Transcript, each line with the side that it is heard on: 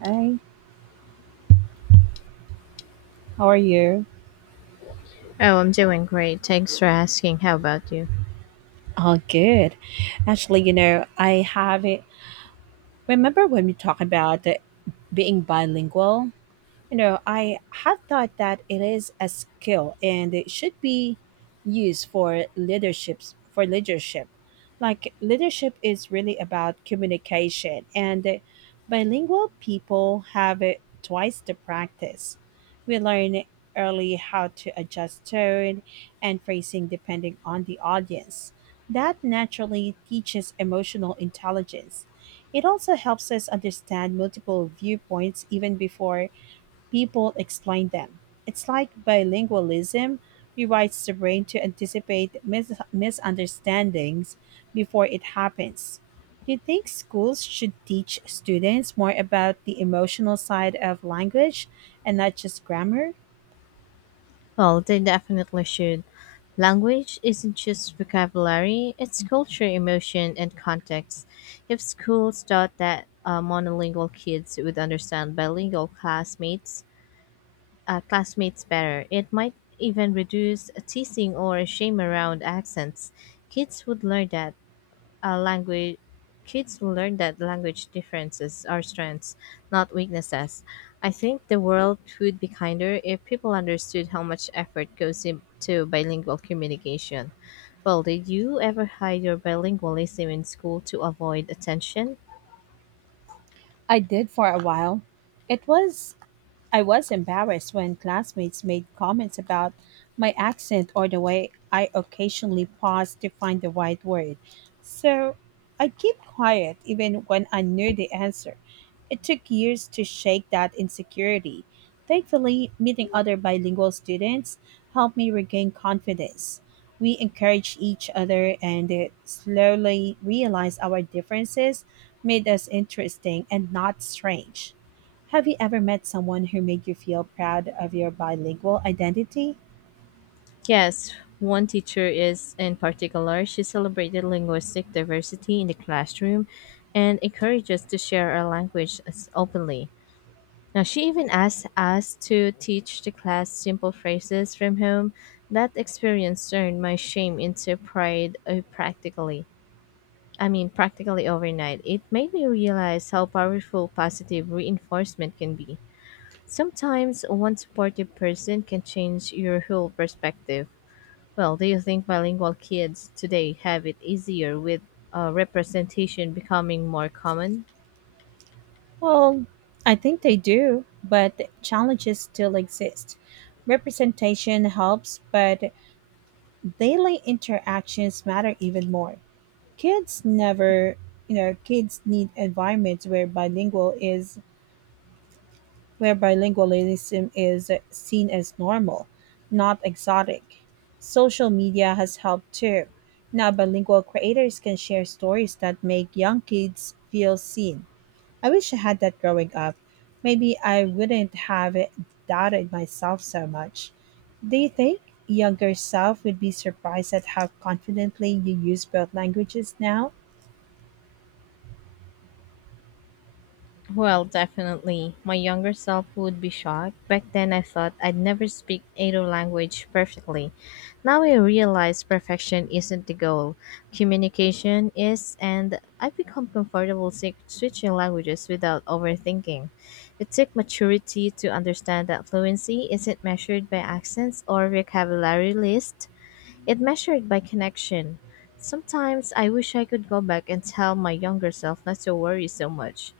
right: Hi, how are you?
left: Oh, I'm doing great. Thanks for asking. How about you?
right: All good. Actually, you know, I have it. Remember when we talked about being bilingual? You know, I had thought that it is a skill and it should be used for leadership. Like leadership is really about communication and bilingual people have it twice the practice. We learn early how to adjust tone and phrasing depending on the audience. That naturally teaches emotional intelligence. It also helps us understand multiple viewpoints even before people explain them. It's like bilingualism rewrites the brain to anticipate misunderstandings before it happens. Do you think schools should teach students more about the emotional side of language and not just grammar?
left: Well, they definitely should. Language isn't just vocabulary, it's culture, emotion, and context. If schools taught that, monolingual kids would understand bilingual classmates, classmates better, it might even reduce teasing or shame around accents. Kids would learn that language kids learn that language differences are strengths, not weaknesses. I think the world would be kinder if people understood how much effort goes into bilingual communication. Well, did you ever hide your bilingualism in school to avoid attention?
right: I did for a while. It was I was embarrassed when classmates made comments about my accent or the way I occasionally paused to find the right word. So I keep quiet even when I knew the answer. It took years to shake that insecurity. Thankfully, meeting other bilingual students helped me regain confidence. We encouraged each other and slowly realized our differences made us interesting and not strange. Have you ever met someone who made you feel proud of your bilingual identity?
left: Yes, one teacher is in particular. She celebrated linguistic diversity in the classroom and encouraged us to share our language as openly. Now, she even asked us to teach the class simple phrases from home. That experience turned my shame into pride practically. Practically overnight. It made me realize how powerful positive reinforcement can be. Sometimes one supportive person can change your whole perspective. Well, do you think bilingual kids today have it easier with representation becoming more common?
right: Well, I think they do, but challenges still exist. Representation helps, but daily interactions matter even more. Kids never, you know, kids need environments where bilingualism is seen as normal, not exotic. Social media has helped too. Now, bilingual creators can share stories that make young kids feel seen. I wish I had that growing up. Maybe I wouldn't have doubted myself so much. Do you think younger self would be surprised at how confidently you use both languages now?
left: Well, definitely. My younger self would be shocked. Back then, I thought I'd never speak either language perfectly. Now I realize perfection isn't the goal, communication is, and I've become comfortable switching languages without overthinking. It took maturity to understand that fluency isn't measured by accents or vocabulary list. It measured by connection. Sometimes I wish I could go back and tell my younger self not to worry so much.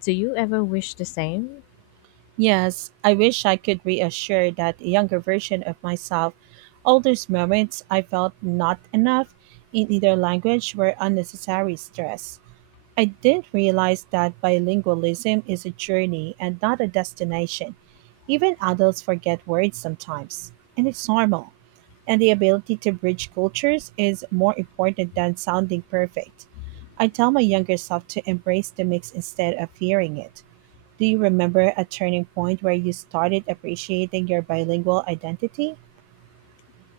left: Do you ever wish the same?
right: Yes, I wish I could reassure that younger version of myself. All those moments I felt not enough in either language were unnecessary stress. I did realize that bilingualism is a journey and not a destination. Even adults forget words sometimes, and it's normal. And the ability to bridge cultures is more important than sounding perfect. I tell my younger self to embrace the mix instead of fearing it. Do you remember a turning point where you started appreciating your bilingual identity?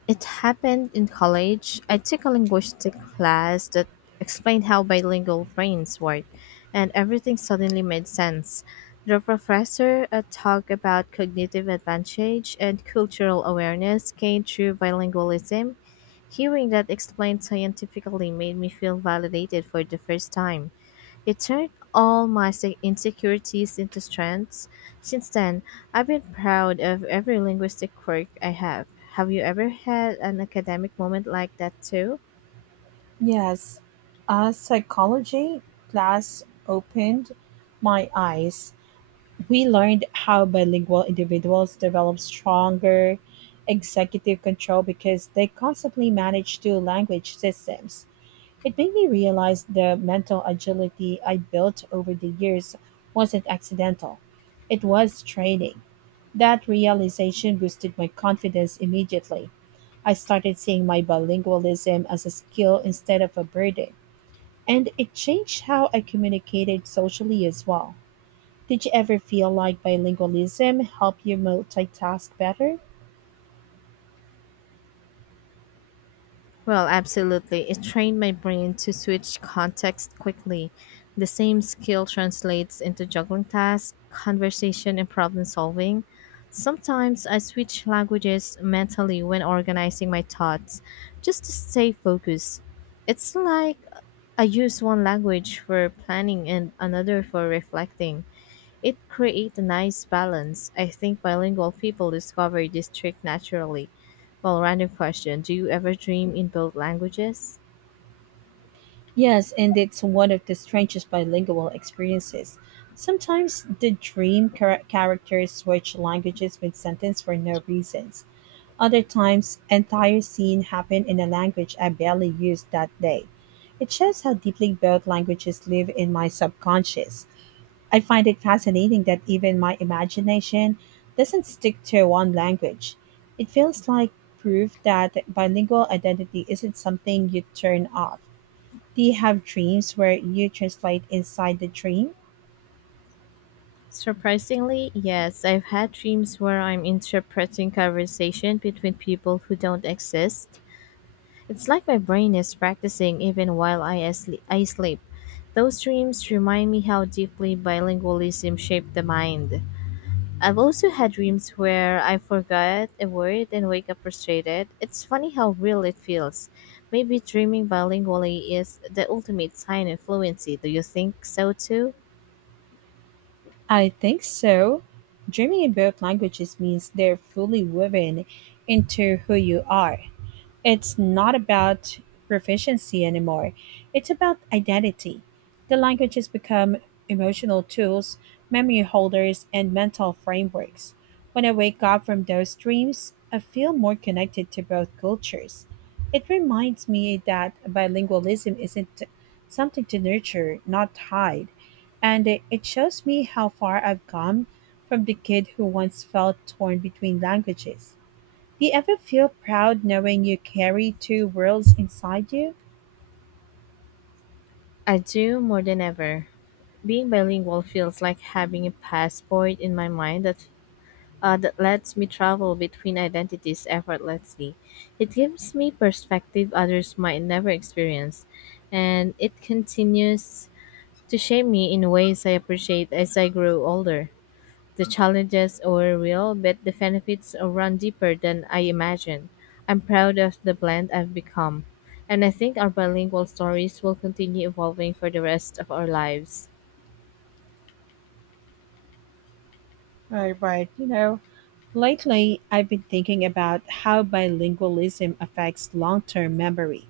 left: It happened in college. I took a linguistic class that explained how bilingual brains work, and everything suddenly made sense. The professor talked about cognitive advantage and cultural awareness gained through bilingualism. Hearing that explained scientifically made me feel validated for the first time. It turned all my insecurities into strengths. Since then, I've been proud of every linguistic quirk I have. Have you ever had an academic moment like that too?
right: Yes, a psychology class opened my eyes. We learned how bilingual individuals develop stronger executive control because they constantly manage two language systems. It made me realize the mental agility I built over the years wasn't accidental, it was training. That realization boosted my confidence immediately. I started seeing my bilingualism as a skill instead of a burden, and it changed how I communicated socially as well. Did you ever feel like bilingualism helped you multitask better?
left: Well, absolutely. It trained my brain to switch context quickly. The same skill translates into juggling tasks, conversation, and problem solving. Sometimes I switch languages mentally when organizing my thoughts just to stay focused. It's like I use one language for planning and another for reflecting. It creates a nice balance. I think bilingual people discover this trick naturally. Well, random question, do you ever dream in both languages?
right: Yes, and it's one of the strangest bilingual experiences. Sometimes the dream characters switch languages mid sentence for no reasons. Other times, entire scenes happen in a language I barely used that day. It shows how deeply both languages live in my subconscious. I find it fascinating that even my imagination doesn't stick to one language. It feels like proof that bilingual identity isn't something you turn off. Do you have dreams where you translate inside the dream?
left: Surprisingly, yes, I've had dreams where I'm interpreting conversation between people who don't exist. It's like my brain is practicing even while I sleep. Those dreams remind me how deeply bilingualism shaped the mind. I've also had dreams where I forgot a word and wake up frustrated. It's funny how real it feels. Maybe dreaming bilingually is the ultimate sign of fluency. Do you think so too?
right: I think so. Dreaming in both languages means they're fully woven into who you are. It's not about proficiency anymore. It's about identity. The languages become emotional tools, memory holders, and mental frameworks. When I wake up from those dreams, I feel more connected to both cultures. It reminds me that bilingualism isn't something to nurture, not hide. And it shows me how far I've come from the kid who once felt torn between languages. Do you ever feel proud knowing you carry two worlds inside you?
left: I do, more than ever. Being bilingual feels like having a passport in my mind that lets me travel between identities effortlessly. It gives me perspective others might never experience, and it continues to shape me in ways I appreciate as I grow older. The challenges are real, but the benefits run deeper than I imagined. I'm proud of the blend I've become, and I think our bilingual stories will continue evolving for the rest of our lives.
right: Right, right. You know, lately I've been thinking about how bilingualism affects long term memory.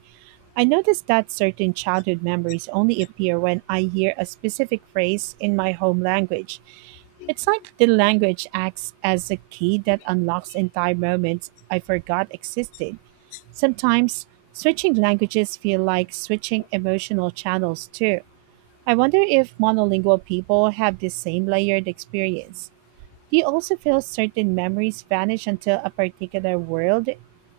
right: I noticed that certain childhood memories only appear when I hear a specific phrase in my home language. It's like the language acts as a key that unlocks entire moments I forgot existed. Sometimes switching languages feel like switching emotional channels too. I wonder if monolingual people have the same layered experience. Do you also feel certain memories vanish until a particular world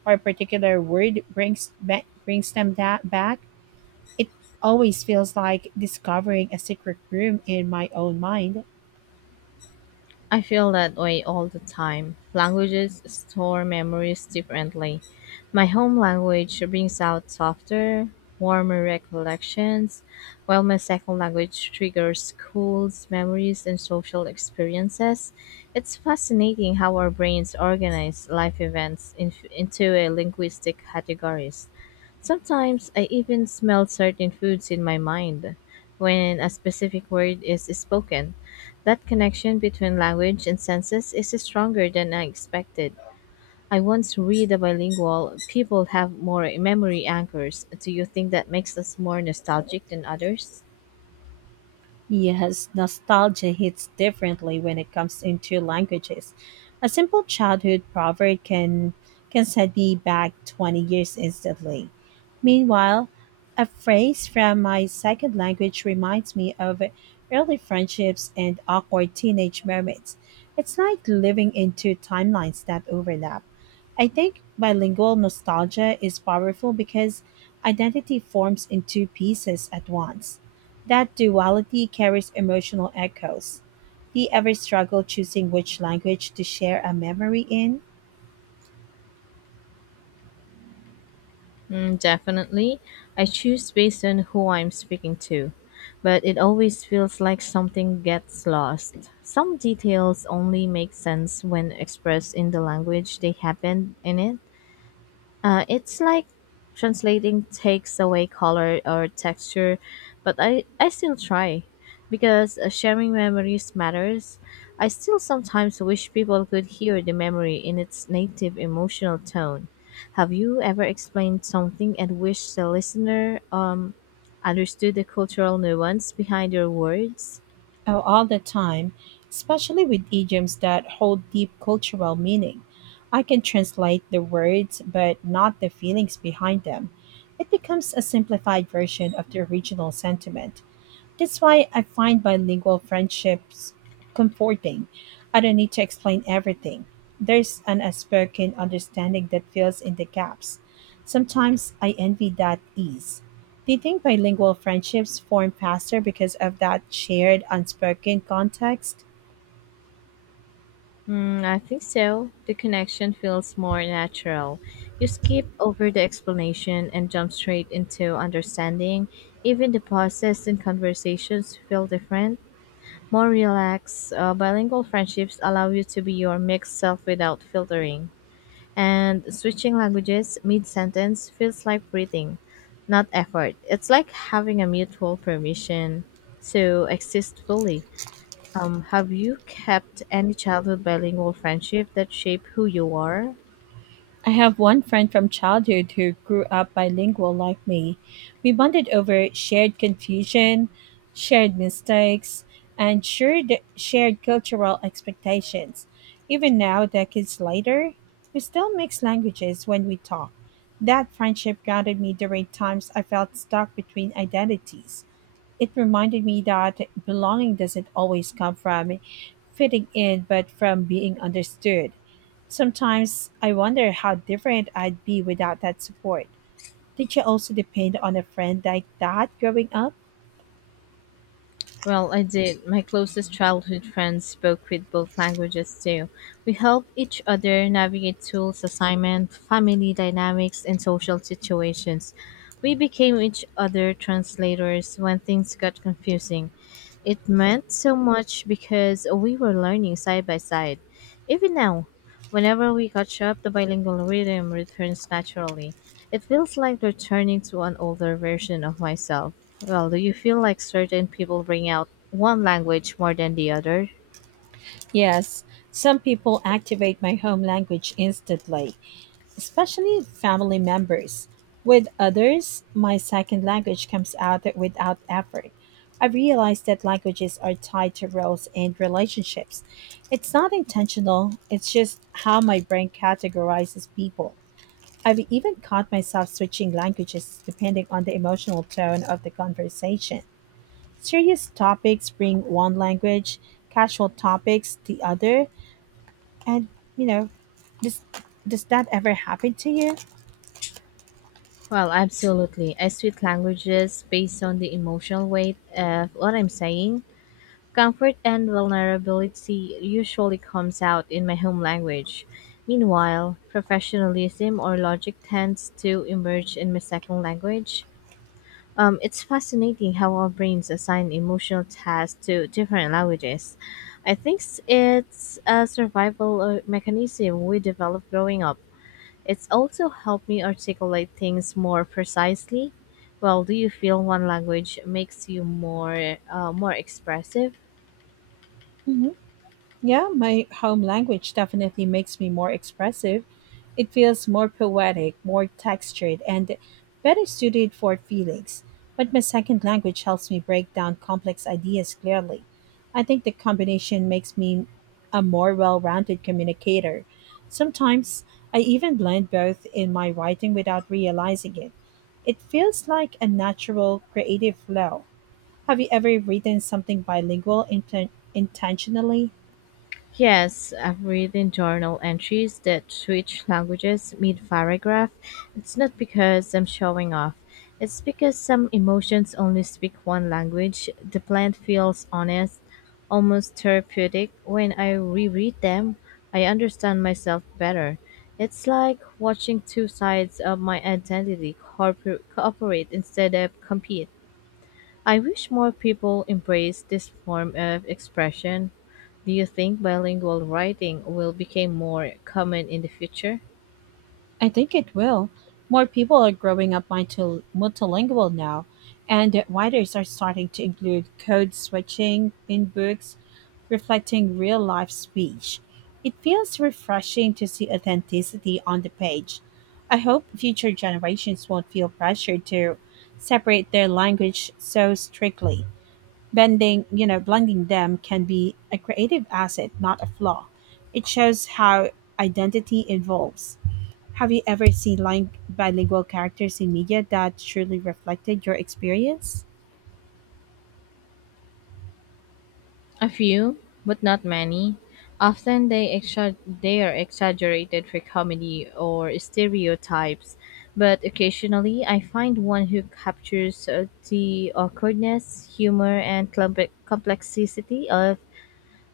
right: or a particular word brings them that back? It always feels like discovering a secret room in my own mind.
left: I feel that way all the time. Languages store memories differently. My home language brings out softer, warmer recollections, while my second language triggers schools, memories, and social experiences. It's fascinating how our brains organize life into a linguistic categories. Sometimes I even smell certain foods in my mind when a specific word is spoken. That connection between language and senses is stronger than I expected. I once read a bilingual people have more memory anchors. Do you think that makes us more nostalgic than others?
right: Yes, nostalgia hits differently when it comes into languages. A simple childhood proverb can send me back 20 years instantly. Meanwhile, a phrase from my second language reminds me of early friendships and awkward teenage moments. It's like living in two timelines that overlap. I think bilingual nostalgia is powerful because identity forms in two pieces at once. That duality carries emotional echoes. Do you ever struggle choosing which language to share a memory in?
left: Mm, definitely. I choose based on who I'm speaking to, but it always feels like something gets lost. Some details only make sense when expressed in the language they happened in it. It's like translating takes away color or texture, but I still try because sharing memories matters. I still sometimes wish people could hear the memory in its native emotional tone. Have you ever explained something and wished the listener understood the cultural nuance behind your words?
right: Oh, all the time, especially with idioms that hold deep cultural meaning. I can translate the words, but not the feelings behind them. It becomes a simplified version of the original sentiment. That's why I find bilingual friendships comforting. I don't need to explain everything. There's an unspoken understanding that fills in the gaps. Sometimes I envy that ease. Do you think bilingual friendships form faster because of that shared unspoken context?
left: Mm, I think so. The connection feels more natural. You skip over the explanation and jump straight into understanding. Even the pauses and conversations feel different, more relaxed. Bilingual friendships allow you to be your mixed self without filtering. And switching languages mid sentence feels like breathing, not effort. It's like having a mutual permission to exist fully. Have you kept any childhood bilingual friendship that shape who you are?
right: I have one friend from childhood who grew up bilingual like me. We bonded over shared confusion, shared mistakes, and shared cultural expectations. Even now, decades later, we still mix languages when we talk. That friendship grounded me during times I felt stuck between identities. It reminded me that belonging doesn't always come from fitting in, but from being understood. Sometimes I wonder how different I'd be without that support. Did you also depend on a friend like that growing up?
left: Well, I did. My closest childhood friends spoke with both languages too. We helped each other navigate tools, assignment, family dynamics, and social situations. We became each other translators when things got confusing. It meant so much because we were learning side by side. Even now, whenever we catch up, the bilingual rhythm returns naturally. It feels like returning to an older version of myself. Well, do you feel like certain people bring out one language more than the other?
right: Yes, some people activate my home language instantly, especially family members. With others, my second language comes out without effort. I realize that languages are tied to roles and relationships. It's not intentional, it's just how my brain categorizes people. I've even caught myself switching languages depending on the emotional tone of the conversation. Serious topics bring one language, casual topics the other, and you know, does does that ever happen to you?
left: Well, absolutely. I switch languages based on the emotional weight of what I'm saying. Comfort and vulnerability usually comes out in my home language. Meanwhile, professionalism or logic tends to emerge in my second language. It's fascinating how our brains assign emotional tasks to different languages. I think it's a survival mechanism we developed growing up. It's also helped me articulate things more precisely. Well, do you feel one language makes you more more expressive?
right: Mhm. Yeah, my home language definitely makes me more expressive. It feels more poetic, more textured, and better suited for feelings. But my second language helps me break down complex ideas clearly. I think the combination makes me a more well rounded communicator. Sometimes I even blend both in my writing without realizing it. It feels like a natural creative flow. Have you ever written something bilingual intentionally?
left: Yes, I've read in journal entries that switch languages mid paragraph. It's not because I'm showing off. It's because some emotions only speak one language. The plant feels honest, almost therapeutic. When I reread them, I understand myself better. It's like watching two sides of my identity cooperate instead of compete. I wish more people embrace this form of expression. Do you think bilingual writing will become more common in the future?
right: I think it will. More people are growing up multilingual now, and writers are starting to include code switching in books reflecting real life speech. It feels refreshing to see authenticity on the page. I hope future generations won't feel pressured to separate their language so strictly. Blending them can be a creative asset, not a flaw. It shows how identity evolves. Have you ever seen bilingual characters in media that truly reflected your experience?
left: A few, but not many. Often they are exaggerated for comedy or stereotypes, but occasionally I find one who captures the awkwardness, humor, and complexity of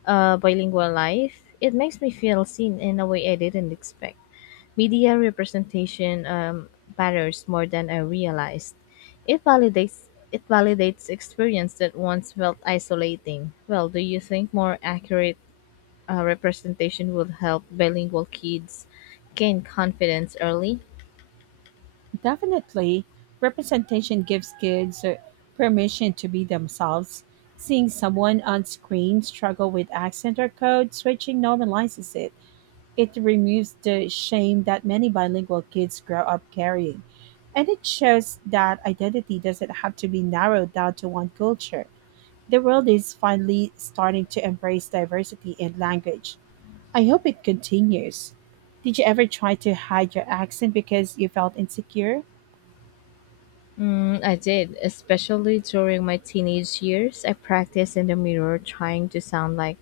left: bilingual life. It makes me feel seen in a way I didn't expect. Media representation matters more than I realized. It validates experience that once felt isolating. Well, do you think more accurate representation would help bilingual kids gain confidence early?
right: Definitely. Representation gives kids permission to be themselves. Seeing someone on screen struggle with accent or code switching normalizes it. It removes the shame that many bilingual kids grow up carrying. And it shows that identity doesn't have to be narrowed down to one culture. The world is finally starting to embrace diversity in language. I hope it continues. Did you ever try to hide your accent because you felt insecure?
left: Mm, I did, especially during my teenage years. I practiced in the mirror trying to sound like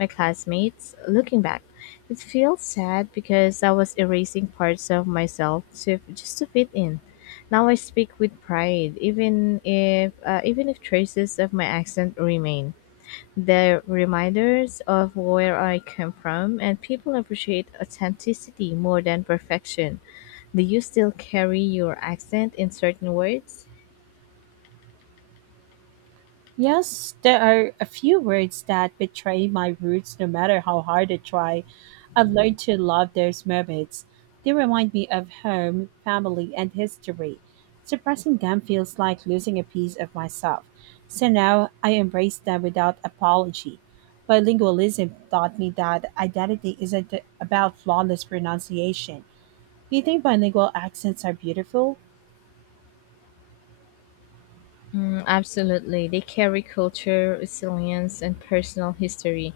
left: my classmates. Looking back, it feels sad because I was erasing parts of just to fit in. Now I speak with pride, even if traces of my accent remain. They're reminders of where I came from, and people appreciate authenticity more than perfection. Do you still carry your accent in certain words?
right: Yes, there are a few words that betray my roots no matter how hard I try. I've learned to love those moments. They remind me of home, family, and history. Suppressing them feels like losing a piece of myself. So now I embrace them without apology. Bilingualism taught me that identity isn't about flawless pronunciation. Do you think bilingual accents are beautiful?
left: Mm, absolutely. They carry culture, resilience, and personal history.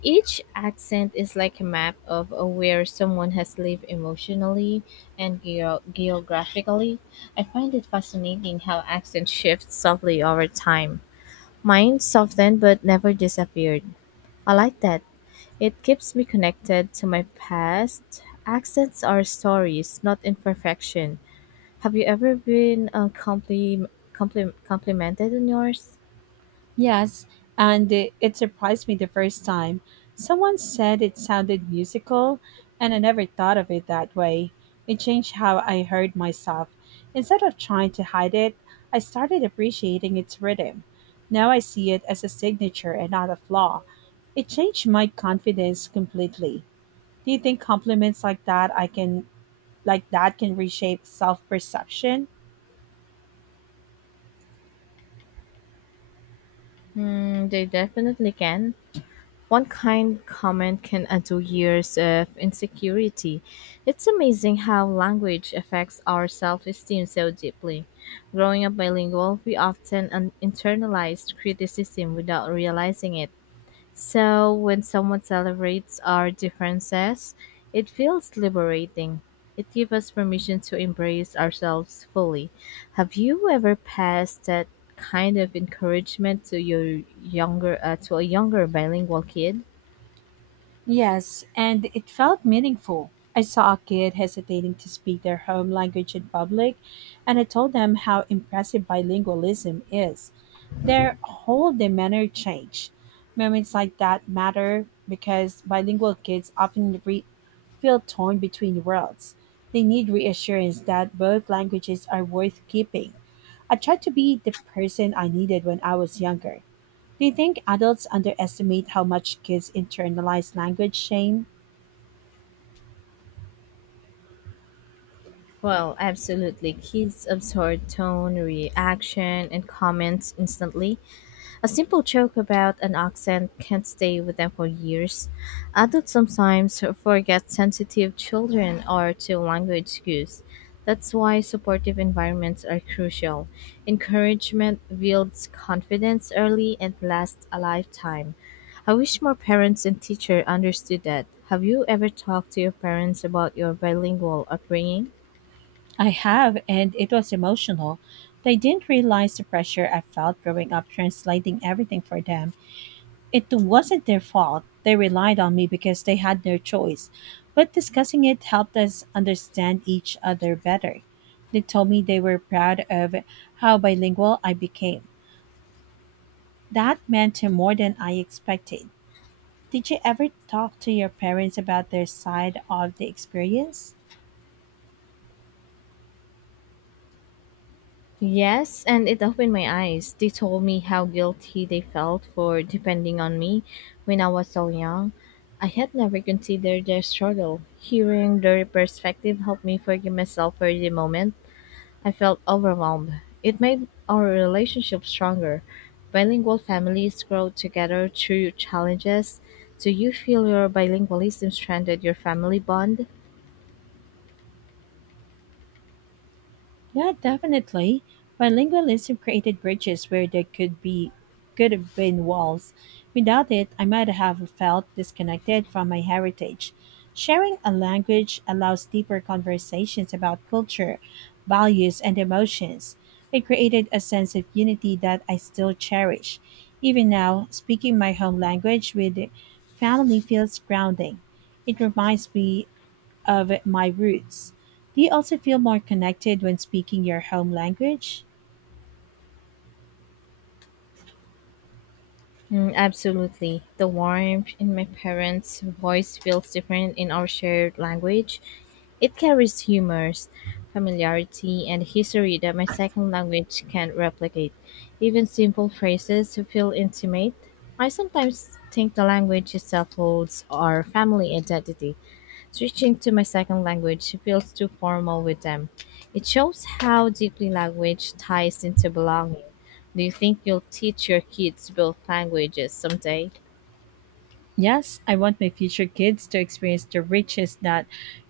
left: Each accent is like a map of where someone has lived emotionally and geographically. I find it fascinating how accent shifts softly over time. Mine softened but never disappeared. I like that. It keeps me connected to my past. Accents are stories, not imperfection. Have you ever been complimented on yours?
right: Yes, and it surprised me the first time. Someone said it sounded musical, and I never thought of it that way. It changed how I heard myself. Instead of trying to hide it, I started appreciating its rhythm. Now I see it as a signature and not a flaw. It changed my confidence completely. Do you think compliments like that can reshape self-perception?
left: Mm, they definitely can. One kind comment can undo years of insecurity. It's amazing how language affects our self esteem so deeply. Growing up bilingual, we often internalized criticism without realizing it. So when someone celebrates our differences, it feels liberating. It gives us permission to embrace ourselves fully. Have you ever passed that kind of encouragement to your younger to a younger bilingual kid?
right: Yes, and it felt meaningful. I saw a kid hesitating to speak their home language in public, and I told them how impressive bilingualism is. Their whole demeanor changed. Moments like that matter because bilingual kids often feel torn between worlds. They need reassurance that both languages are worth keeping. I tried to be the person I needed when I was younger. Do you think adults underestimate how much kids internalize language shame?
left: Well, absolutely. Kids absorb tone, reaction, and comments instantly. A simple joke about an accent can stay with them for years. Adults sometimes forget sensitive children are to language skills. That's why supportive environments are crucial. Encouragement builds confidence early and lasts a lifetime. I wish more parents and teachers understood that. Have you ever talked to your parents about your bilingual upbringing?
right: I have, and it was emotional. They didn't realize the pressure I felt growing up translating everything for them. It wasn't their fault. They relied on me because they had no choice. But discussing it helped us understand each other better. They told me they were proud of how bilingual I became. That meant more than I expected. Did you ever talk to your parents about their side of the experience?
left: Yes, and it opened my eyes. They told me how guilty they felt for depending on me when I was so young. I had never considered their struggle. Hearing their perspective helped me forgive myself for the moment. I felt overwhelmed. It made our relationship stronger. Bilingual families grow together through challenges. Do you feel your bilingualism strengthened your family bond?
right: Yeah, definitely. Bilingualism created bridges where there could have been walls. Without it, I might have felt disconnected from my heritage. Sharing a language allows deeper conversations about culture, values, and emotions. It created a sense of unity that I still cherish. Even now, speaking my home language with family feels grounding. It reminds me of my roots. Do you also feel more connected when speaking your home language?
left: Mm, absolutely. The warmth in my parents' voice feels different in our shared language. It carries humors, familiarity, and history that my second language can't replicate. Even simple phrases feel intimate. I sometimes think the language itself holds our family identity. Switching to my second language feels too formal with them. It shows how deeply language ties into belonging. Do you think you'll teach your kids both languages someday?
right: Yes, I want my future kids to experience the riches that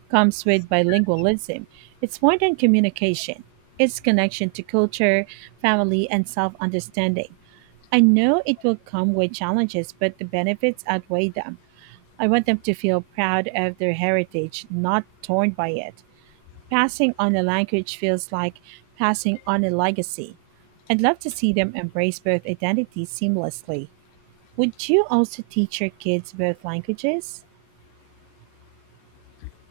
right: comes with bilingualism. It's more than communication, it's connection to culture, family, and self understanding. I know it will come with challenges, but the benefits outweigh them. I want them to feel proud of their heritage, not torn by it. Passing on a language feels like passing on a legacy. I'd love to see them embrace both identities seamlessly. Would you also teach your kids both languages?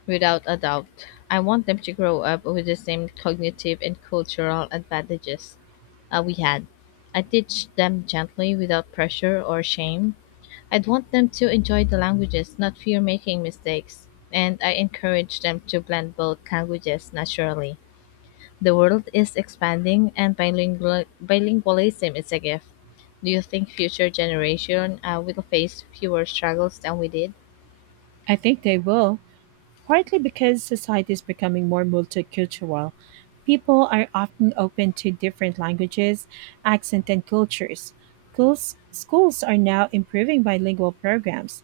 left: Without a doubt. I want them to grow up with the same cognitive and cultural advantages we had. I teach them gently without pressure or shame. I'd want them to enjoy the languages, not fear making mistakes, and I encourage them to blend both languages naturally. The world is expanding and bilingualism is a gift. Do you think future generation will face fewer struggles than we did?
right: I think they will, partly because society is becoming more multicultural. People are often open to different languages, accent, and cultures. Schools are now improving bilingual programs.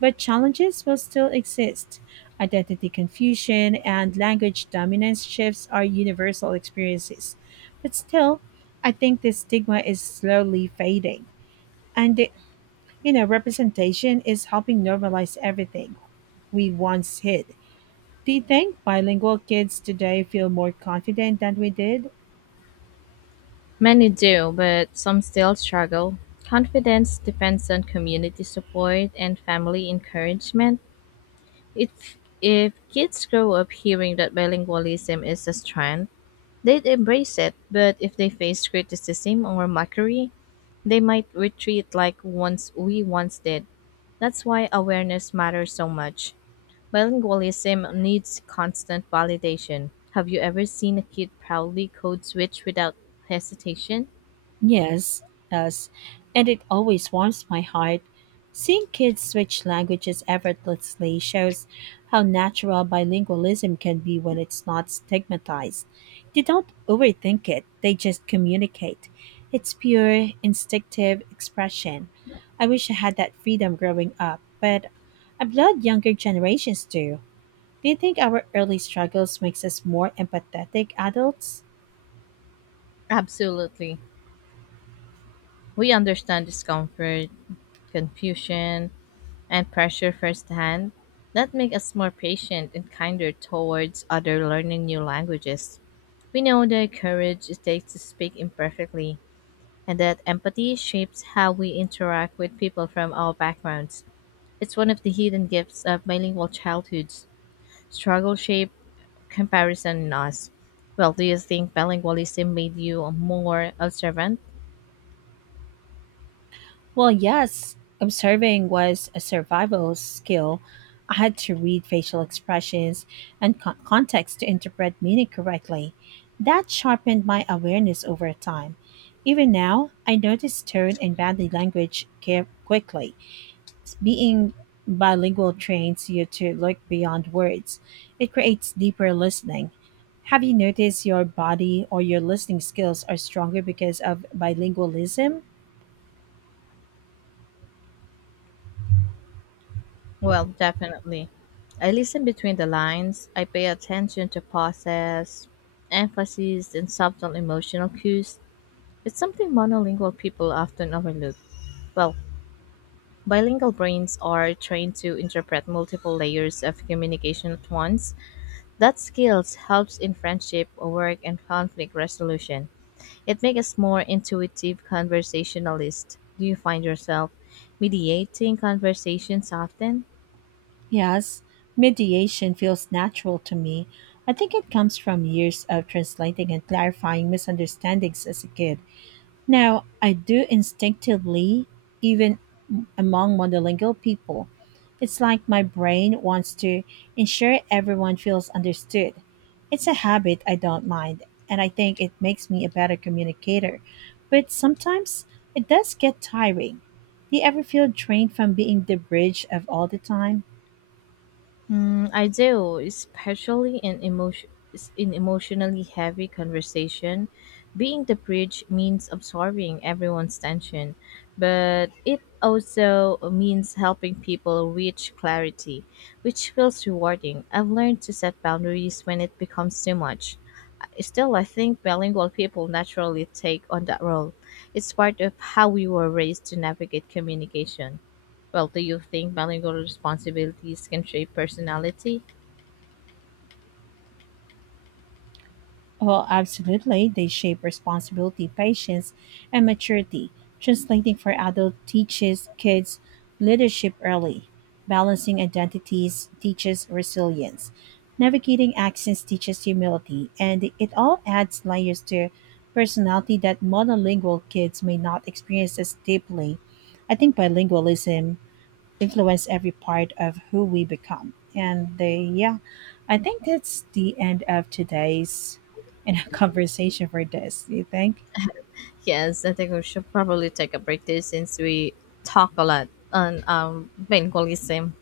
right: But challenges will still exist. Identity confusion and language dominance shifts are universal experiences. But still, I think this stigma is slowly fading. And, it- you know, Representation is helping normalize everything we once hid. Do you think bilingual kids today feel more confident than we did?
left: Many do, but some still struggle. Confidence depends on community support and family encouragement. If if kids grow up hearing that bilingualism is a strength, they'd embrace it. But if they face criticism or mockery, they might retreat like once we once did. That's why awareness matters so much. Bilingualism needs constant validation. Have you ever seen a kid proudly code switch without hesitation?
right: Yes, us, and it always warms my heart. Seeing kids switch languages effortlessly shows how natural bilingualism can be when it's not stigmatized. They don't overthink it, they just communicate. It's pure, instinctive expression. I wish I had that freedom growing up, but I'm glad younger generations do. Do you think our early struggles makes us more empathetic adults?
left: Absolutely. We understand discomfort, confusion, and pressure firsthand. That make us more patient and kinder towards other learning new languages. We know the courage it takes to speak imperfectly, and that empathy shapes how we interact with people from all backgrounds. It's one of the hidden gifts of bilingual childhoods struggle shape, comparison, and us. Well, do you think bilingualism made you more observant?
right: Well, yes, observing was a survival skill. I had to read facial expressions and context to interpret meaning correctly. That sharpened my awareness over time. Even now, I notice tone and body language care quickly. Being bilingual trains you to look beyond words. It creates deeper listening. Have you noticed your body or your listening skills are stronger because of bilingualism?
left: Well, definitely. I listen between the lines. I pay attention to pauses, emphasis, and subtle emotional cues. It's something monolingual people often overlook. Well, bilingual brains are trained to interpret multiple layers of communication at once. That skills helps in friendship, work, and conflict resolution. It makes us more intuitive conversationalists. Do you find yourself mediating conversations often?
right: Yes, mediation feels natural to me. I think it comes from years of translating and clarifying misunderstandings as a kid. Now, I do instinctively, even among monolingual people. It's like my brain wants to ensure everyone feels understood. It's a habit I don't mind, and I think it makes me a better communicator. But sometimes it does get tiring. Do you ever feel drained from being the bridge of all the time?
left: Mm, I do, especially in emotion in emotionally heavy conversation. Being the bridge means absorbing everyone's tension, but it also means helping people reach clarity, which feels rewarding. I've learned to set boundaries when it becomes too much. Still, I think bilingual people naturally take on that role. It's part of how we were raised to navigate communication. Well, do you think bilingual responsibilities can shape personality?
right: Oh, absolutely. They shape responsibility, patience, and maturity. Translating for adult teaches kids leadership early. Balancing identities teaches resilience. Navigating accents teaches humility. And it all adds layers to personality that monolingual kids may not experience as deeply. I think bilingualism influence every part of who we become. And they, yeah, I think that's the end of today's conversation for this. Do you think?
left: Yes, I think we should probably take a break there since we talk a lot on bilingualism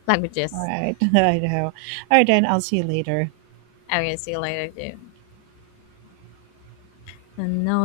right: All
left: languages.
right: right, I know. All right, then I'll see you later.
left: I will see you later, too. And no,